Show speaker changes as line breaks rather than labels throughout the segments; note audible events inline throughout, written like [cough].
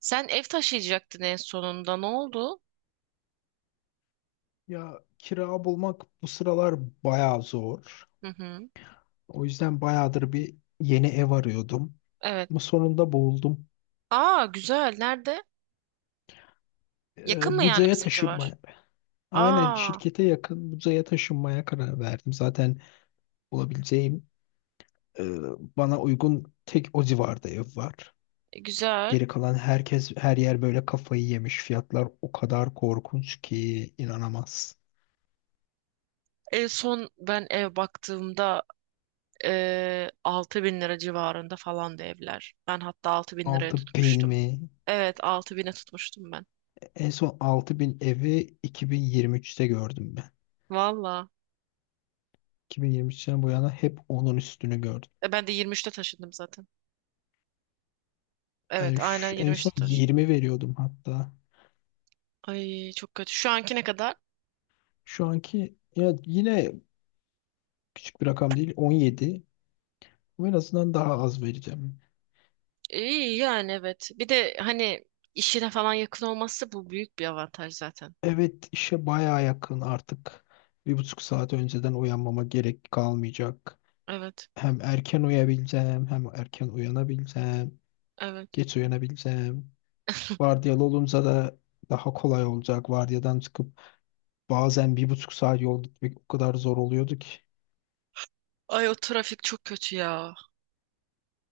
Sen ev taşıyacaktın en sonunda. Ne oldu?
Ya kira bulmak bu sıralar bayağı zor.
Hı hı.
O yüzden bayağıdır bir yeni ev arıyordum.
Evet.
Ama sonunda buldum.
Aa güzel. Nerede? Yakın mı yani
Buca'ya
bizim civar?
taşınmaya. Aynen
Aa
şirkete yakın Buca'ya taşınmaya karar verdim. Zaten bulabileceğim e, bana uygun tek o civarda ev var.
güzel.
Geri kalan herkes her yer böyle kafayı yemiş. Fiyatlar o kadar korkunç ki inanamaz.
En son ben ev baktığımda 6 bin lira civarında falandı evler. Ben hatta 6 bin liraya
6.000
tutmuştum.
mi?
Evet 6 bine tutmuştum ben.
En son 6.000 evi 2023'te gördüm.
Valla.
2023'ten bu yana hep onun üstünü gördüm.
Ben de 23'te taşındım zaten.
Ben
Evet aynen
en
23'te
son
taşındım.
20 veriyordum hatta.
Ay çok kötü. Şu anki ne kadar?
Şu anki ya yine küçük bir rakam değil 17. Ama en azından daha az vereceğim.
İyi yani evet. Bir de hani işine falan yakın olması bu büyük bir avantaj zaten.
Evet, işe baya yakın artık. 1,5 saat önceden uyanmama gerek kalmayacak.
Evet.
Hem erken uyuyabileceğim hem erken uyanabileceğim.
Evet.
Geç uyanabileceğim.
[laughs]
Vardiyalı olunca da daha kolay olacak. Vardiyadan çıkıp bazen 1,5 saat yol gitmek o kadar zor oluyordu ki.
Ay o trafik çok kötü ya.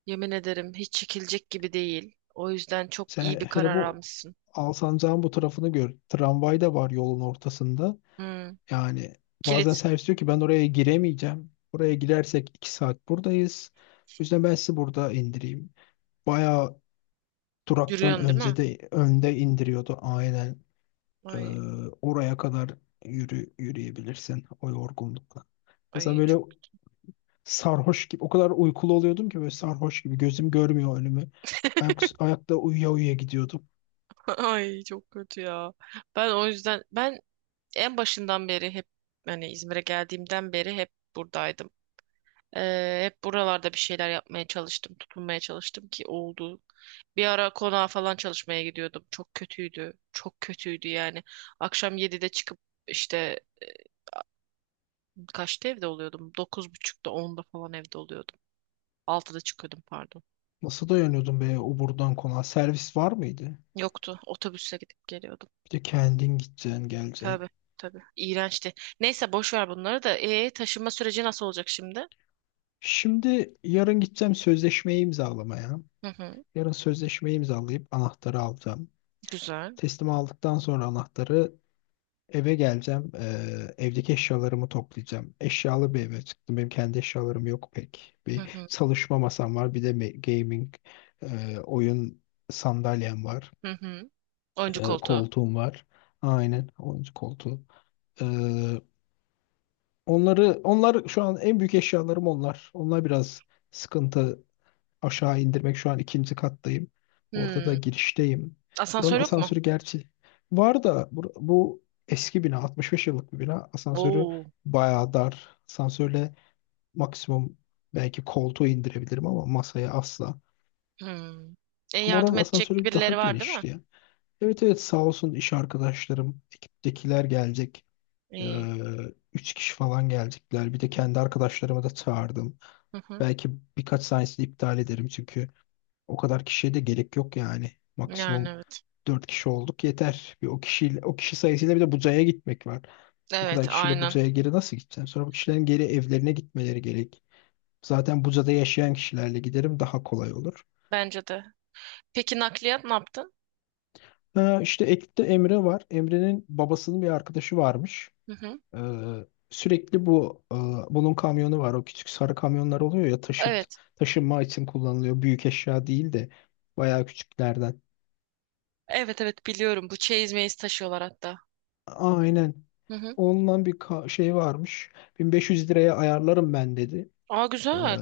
Yemin ederim hiç çekilecek gibi değil. O yüzden çok
Sen
iyi bir
hele
karar
bu
almışsın.
Alsancak'ın bu tarafını gör. Tramvay da var yolun ortasında.
Hmm.
Yani bazen
Kilit
servis diyor ki ben oraya giremeyeceğim. Oraya girersek 2 saat buradayız. O yüzden ben sizi burada indireyim. Bayağı duraktan
yürüyorsun değil mi?
önce de önde indiriyordu aynen. Ee,
Ay
oraya kadar yürüyebilirsin o yorgunlukla. O böyle
çok
sarhoş gibi o kadar uykulu oluyordum ki böyle sarhoş gibi gözüm görmüyor önümü. Ayakta uyuya uyuya gidiyordum.
[laughs] ay çok kötü ya. Ben o yüzden en başından beri hep hani İzmir'e geldiğimden beri hep buradaydım. Hep buralarda bir şeyler yapmaya çalıştım, tutunmaya çalıştım ki oldu. Bir ara konağa falan çalışmaya gidiyordum. Çok kötüydü. Çok kötüydü yani. Akşam 7'de çıkıp işte kaçta evde oluyordum? 9:30'da onda falan evde oluyordum. 6'da çıkıyordum pardon.
Nasıl dayanıyordun be o buradan konağa? Servis var mıydı?
Yoktu. Otobüsle gidip geliyordum.
Bir de kendin gideceksin, geleceksin.
Tabii tabii. İğrençti. Neyse boş ver bunları da. Taşınma süreci nasıl olacak şimdi?
Şimdi yarın gideceğim sözleşmeyi imzalamaya.
Hı hı.
Yarın sözleşmeyi imzalayıp anahtarı alacağım.
Güzel.
Teslim aldıktan sonra anahtarı eve geleceğim. Evdeki eşyalarımı toplayacağım. Eşyalı bir eve çıktım. Benim kendi eşyalarım yok pek.
Hı
Bir
hı.
çalışma masam var. Bir de gaming, oyun sandalyem var.
Hı hı. Oyuncu
E,
koltuğu.
koltuğum var. Aynen oyuncu koltuğu. Ee, onlar şu an en büyük eşyalarım onlar. Onlar biraz sıkıntı aşağı indirmek. Şu an ikinci kattayım. Orada da
Hmm.
girişteyim. Buranın
Asansör yok mu?
asansörü gerçi var da bu eski bina 65 yıllık bir bina. Asansörü
Oo.
bayağı dar. Asansörle maksimum belki koltuğu indirebilirim ama masaya asla.
Hmm.
Ama oranın
Yardım edecek
asansörü daha
birileri var değil mi?
genişti ya. Evet, evet, sağ olsun iş arkadaşlarım, ekiptekiler gelecek. Ee,
İyi.
üç kişi falan gelecekler. Bir de kendi arkadaşlarımı da çağırdım.
Hı hı.
Belki birkaç sahnesini iptal ederim çünkü o kadar kişiye de gerek yok yani.
Yani
Maksimum
evet.
4 kişi olduk yeter. Bir o kişiyle o kişi sayısıyla bir de Buca'ya gitmek var. O kadar
Evet,
kişiyle
aynen.
Buca'ya geri nasıl gideceğim? Sonra bu kişilerin geri evlerine gitmeleri gerek. Zaten Buca'da yaşayan kişilerle giderim daha kolay olur.
Bence de. Peki nakliyat ne yaptın?
Ha, işte ekipte Emre var. Emre'nin babasının bir arkadaşı varmış.
Hı hı.
Ee, sürekli bunun kamyonu var. O küçük sarı kamyonlar oluyor ya
Evet.
taşınma için kullanılıyor. Büyük eşya değil de bayağı küçüklerden.
Evet, evet biliyorum. Bu çeyiz meyiz taşıyorlar hatta.
Aynen.
Hı hı.
Ondan bir şey varmış. 1500 liraya ayarlarım ben dedi.
Aa
Ee,
güzel.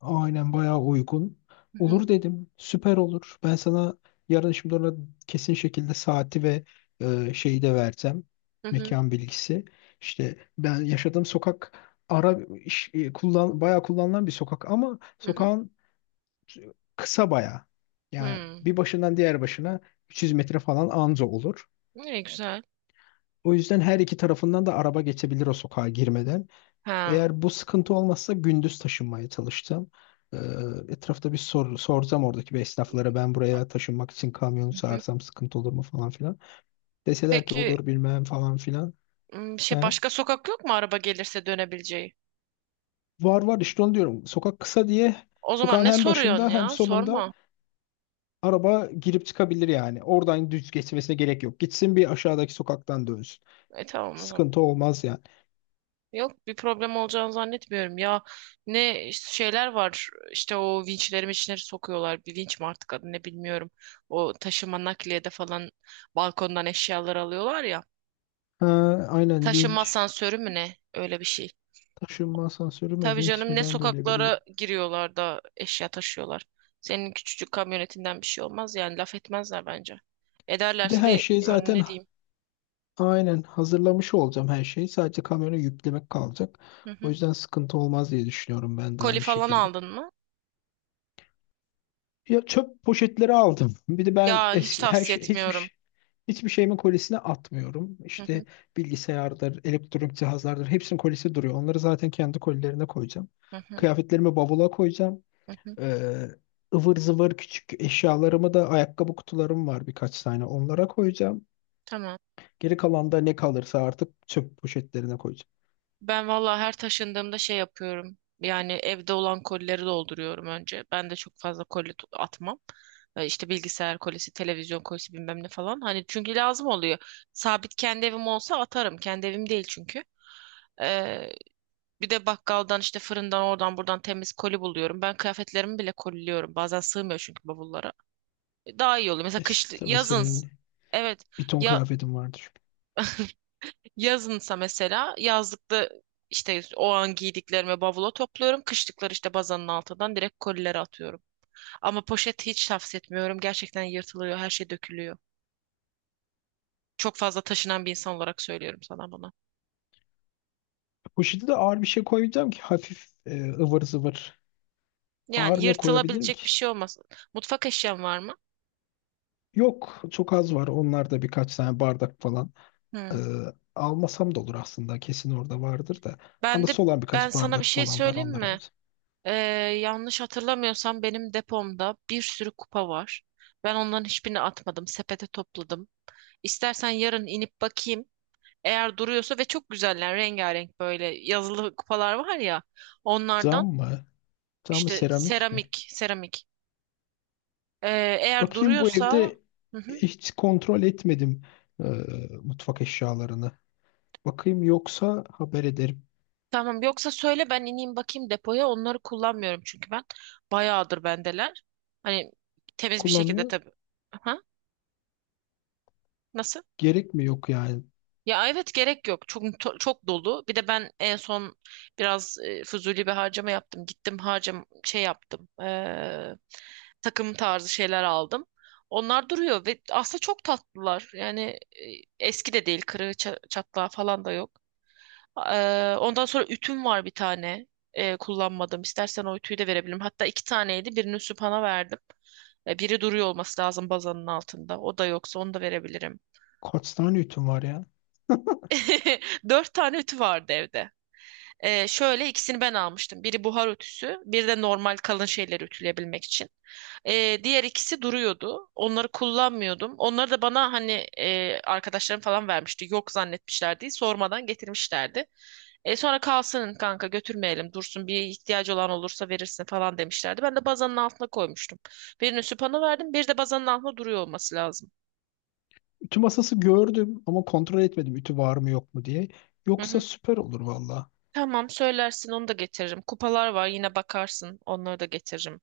aynen bayağı uygun.
Hı hı.
Olur dedim. Süper olur. Ben sana yarın şimdi ona kesin şekilde saati ve şeyi de versem.
Hı hı.
Mekan bilgisi. İşte ben yaşadığım sokak ara bayağı kullanılan bir sokak ama
Hı hı.
sokağın kısa bayağı. Yani
Hmm.
bir başından diğer başına 300 metre falan anca olur.
İyi güzel.
O yüzden her iki tarafından da araba geçebilir o sokağa girmeden.
Ha.
Eğer bu sıkıntı olmazsa gündüz taşınmaya çalıştım. Ee, etrafta bir sorsam oradaki bir esnaflara ben buraya taşınmak için kamyonu
Hı hı.
çağırsam sıkıntı olur mu falan filan. Deseler ki
Peki
olur bilmem falan filan.
şey
He.
başka sokak yok mu araba gelirse dönebileceği?
Var var işte onu diyorum. Sokak kısa diye
O zaman
sokağın
ne
hem
soruyorsun
başında hem
ya?
sonunda
Sorma.
araba girip çıkabilir yani. Oradan düz geçmesine gerek yok. Gitsin bir aşağıdaki sokaktan dönsün.
E tamam o zaman.
Sıkıntı olmaz yani.
Yok bir problem olacağını zannetmiyorum ya. Ne işte şeyler var işte o vinçleri sokuyorlar. Bir vinç mi artık adı ne bilmiyorum. O taşıma nakliyede falan balkondan eşyalar alıyorlar ya.
Ha, aynen
Taşıma
vinç.
asansörü mü ne? Öyle bir şey.
Taşınma asansörü mü
Tabii
vinç
canım
mi
ne
ben de öyle biliyorum.
sokaklara giriyorlar da eşya taşıyorlar. Senin küçücük kamyonetinden bir şey olmaz yani laf etmezler bence.
Bir de
Ederlerse
her
de
şey
yani ne
zaten,
diyeyim.
aynen hazırlamış olacağım her şeyi. Sadece kamera yüklemek kalacak.
Hı
O
hı.
yüzden sıkıntı olmaz diye düşünüyorum ben de
Koli
aynı
falan
şekilde.
aldın mı?
Ya çöp poşetleri aldım. [laughs] Bir de ben
Ya hiç
eski her
tavsiye
şey hiçbir
etmiyorum.
şey- hiçbir şeyimin kolisine atmıyorum.
Hı
İşte
hı,
bilgisayardır, elektronik cihazlardır hepsinin kolisi duruyor. Onları zaten kendi kolilerine koyacağım.
hı hı,
Kıyafetlerimi bavula koyacağım.
hı hı.
Ee, ıvır zıvır küçük eşyalarımı da ayakkabı kutularım var birkaç tane onlara koyacağım.
Tamam.
Geri kalan da ne kalırsa artık çöp poşetlerine koyacağım.
Ben valla her taşındığımda şey yapıyorum. Yani evde olan kolileri dolduruyorum önce. Ben de çok fazla koli atmam. İşte bilgisayar kolisi, televizyon kolisi bilmem ne falan. Hani çünkü lazım oluyor. Sabit kendi evim olsa atarım. Kendi evim değil çünkü. Ee, Bir de bakkaldan işte fırından oradan buradan temiz koli buluyorum. Ben kıyafetlerimi bile koliliyorum. Bazen sığmıyor çünkü bavullara. Daha iyi oluyor. Mesela
E,
kış
s- tabii
yazın
senin
evet.
bir ton
Ya
kıyafetin vardır.
yazınsa mesela yazlıkta işte o an giydiklerimi bavula topluyorum. Kışlıkları işte bazanın altından direkt kolilere atıyorum. Ama poşet hiç tavsiye etmiyorum. Gerçekten yırtılıyor, her şey dökülüyor. Çok fazla taşınan bir insan olarak söylüyorum sana bunu.
Poşete de ağır bir şey koyacağım ki hafif ıvır zıvır.
Yani
Ağır ne koyabilirim
yırtılabilecek
ki?
bir şey olmaz. Mutfak eşyan var mı?
Yok çok az var. Onlar da birkaç tane bardak falan. Ee,
Hı.
almasam da olur aslında. Kesin orada vardır da.
Ben de
Anısı olan birkaç
sana bir
bardak
şey
falan var.
söyleyeyim
Onları alırım.
mi? Ee, Yanlış hatırlamıyorsam benim depomda bir sürü kupa var. Ben onların hiçbirini atmadım. Sepete topladım. İstersen yarın inip bakayım. Eğer duruyorsa ve çok güzeller rengarenk böyle yazılı kupalar var ya
Cam
onlardan
mı? Cam mı
işte
seramik mi?
seramik. Eğer
Bakayım bu
duruyorsa
evde
hı hı,
hiç kontrol etmedim e, mutfak eşyalarını. Bakayım yoksa haber ederim.
tamam yoksa söyle ben ineyim bakayım depoya onları kullanmıyorum çünkü ben bayağıdır bendeler. Hani temiz bir şekilde
Kullanmıyor.
tabii. Aha, nasıl?
Gerek mi yok yani?
Ya evet gerek yok. Çok dolu. Bir de ben en son biraz fuzuli bir harcama yaptım. Gittim harcam şey yaptım. Takım tarzı şeyler aldım. Onlar duruyor ve aslında çok tatlılar. Yani eski de değil. Kırığı çatlağı falan da yok. Ondan sonra ütüm var bir tane. Kullanmadım. İstersen o ütüyü de verebilirim. Hatta iki taneydi. Birini Süphan'a verdim. E, biri duruyor olması lazım bazanın altında. O da yoksa onu da verebilirim.
Kaç tane ütüm var ya? [laughs]
[laughs] Dört tane ütü vardı evde. Şöyle ikisini ben almıştım. Biri buhar ütüsü, bir de normal kalın şeyleri ütüleyebilmek için. Diğer ikisi duruyordu. Onları kullanmıyordum. Onları da bana hani arkadaşlarım falan vermişti. Yok zannetmişlerdi. Sormadan getirmişlerdi. E, sonra kalsın kanka götürmeyelim dursun bir ihtiyacı olan olursa verirsin falan demişlerdi. Ben de bazanın altına koymuştum. Birini süpana verdim, bir de bazanın altına duruyor olması lazım.
Ütü masası gördüm ama kontrol etmedim ütü var mı yok mu diye.
Hı
Yoksa
hı.
süper olur valla.
Tamam söylersin onu da getiririm. Kupalar var yine bakarsın onları da getiririm.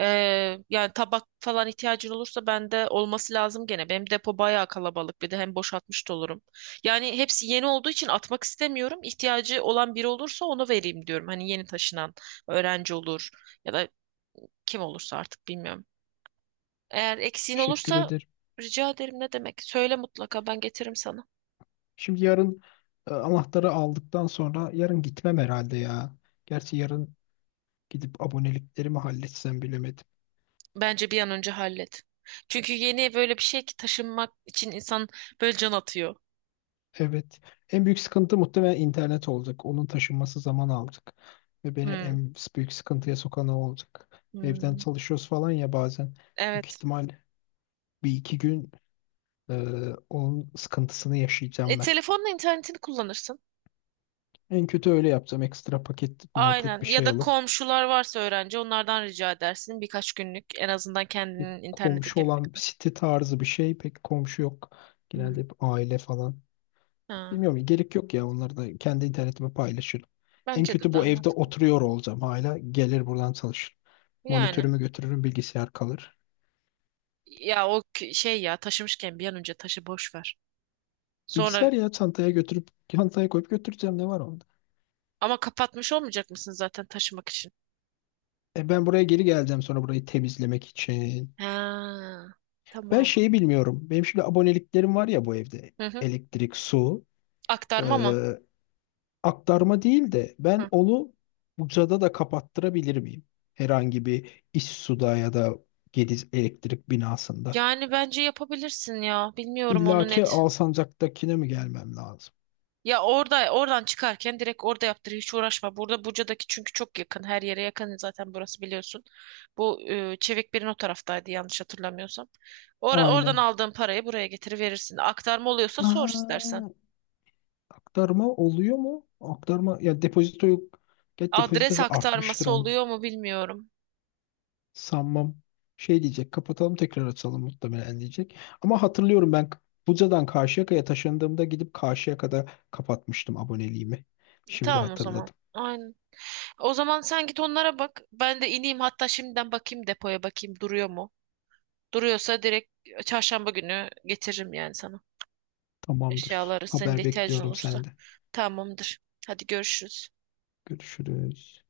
Ee, Yani tabak falan ihtiyacın olursa bende olması lazım gene. Benim depo bayağı kalabalık bir de hem boşaltmış da olurum. Yani hepsi yeni olduğu için atmak istemiyorum. İhtiyacı olan biri olursa onu vereyim diyorum. Hani yeni taşınan öğrenci olur ya da kim olursa artık bilmiyorum. Eğer eksiğin
Teşekkür
olursa
ederim.
rica ederim ne demek. Söyle mutlaka ben getiririm sana.
Şimdi yarın anahtarı aldıktan sonra yarın gitmem herhalde ya. Gerçi yarın gidip aboneliklerimi halletsem bilemedim.
Bence bir an önce hallet. Çünkü yeni böyle bir şey ki taşınmak için insan böyle can atıyor.
Evet. En büyük sıkıntı muhtemelen internet olacak. Onun taşınması zaman alacak. Ve beni
Hmm.
en büyük sıkıntıya sokan o olacak. Evden
Hmm.
çalışıyoruz falan ya bazen. Büyük
Evet.
ihtimal bir iki gün e, onun sıkıntısını
E,
yaşayacağım ben.
telefonla internetini kullanırsın.
En kötü öyle yapsam ekstra paket maket
Aynen.
bir
Ya
şey
da
alıp
komşular varsa öğrenci onlardan rica edersin birkaç günlük en azından
bir
kendinin internete
komşu
gelene
olan bir
kadar.
site tarzı bir şey pek komşu yok.
Hmm.
Genelde hep aile falan.
Ha.
Bilmiyorum gerek yok ya onları da kendi internetime paylaşırım. En
Bence de
kötü bu
daha
evde
mantıklı.
oturuyor olacağım hala. Gelir buradan çalışırım.
Yani.
Monitörümü götürürüm bilgisayar kalır.
Ya o şey ya taşımışken bir an önce taşı boş ver. Sonra
Bilgisayar ya çantaya götürüp çantaya koyup götüreceğim ne var onda?
ama kapatmış olmayacak mısın zaten taşımak için?
Ben buraya geri geleceğim sonra burayı temizlemek için.
Ha.
Ben
Tamam.
şeyi bilmiyorum. Benim şimdi aboneliklerim var ya bu evde.
Hı hı.
Elektrik, su.
Aktarma mı?
Aktarma değil de ben
Hı.
onu Buca'da da kapattırabilir miyim? Herhangi bir İssu'da ya da Gediz elektrik binasında.
Yani bence yapabilirsin ya. Bilmiyorum
İlla
onu
ki
net.
Alsancak'takine mi gelmem lazım?
Ya orada oradan çıkarken direkt orada yaptır hiç uğraşma. Burada Buca'daki çünkü çok yakın. Her yere yakın zaten burası biliyorsun. Bu Çevikbir'in o taraftaydı yanlış hatırlamıyorsam. Ora, oradan
Aynen.
aldığın parayı buraya getiriverirsin. Aktarma oluyorsa sor istersen.
Aa, aktarma oluyor mu? Aktarma ya depozito yok. Get
Adres
depozitosu artmıştır
aktarması
onun.
oluyor mu bilmiyorum.
Sanmam. Şey diyecek kapatalım tekrar açalım muhtemelen diyecek. Ama hatırlıyorum ben Buca'dan Karşıyaka'ya taşındığımda gidip Karşıyaka'da kapatmıştım aboneliğimi. Şimdi
Tamam o zaman.
hatırladım.
Aynen. O zaman sen git onlara bak. Ben de ineyim hatta şimdiden bakayım depoya bakayım duruyor mu? Duruyorsa direkt çarşamba günü getiririm yani sana.
Tamamdır.
Eşyaları senin de
Haber
ihtiyacın
bekliyorum
olursa.
senden.
Tamamdır. Hadi görüşürüz.
Görüşürüz.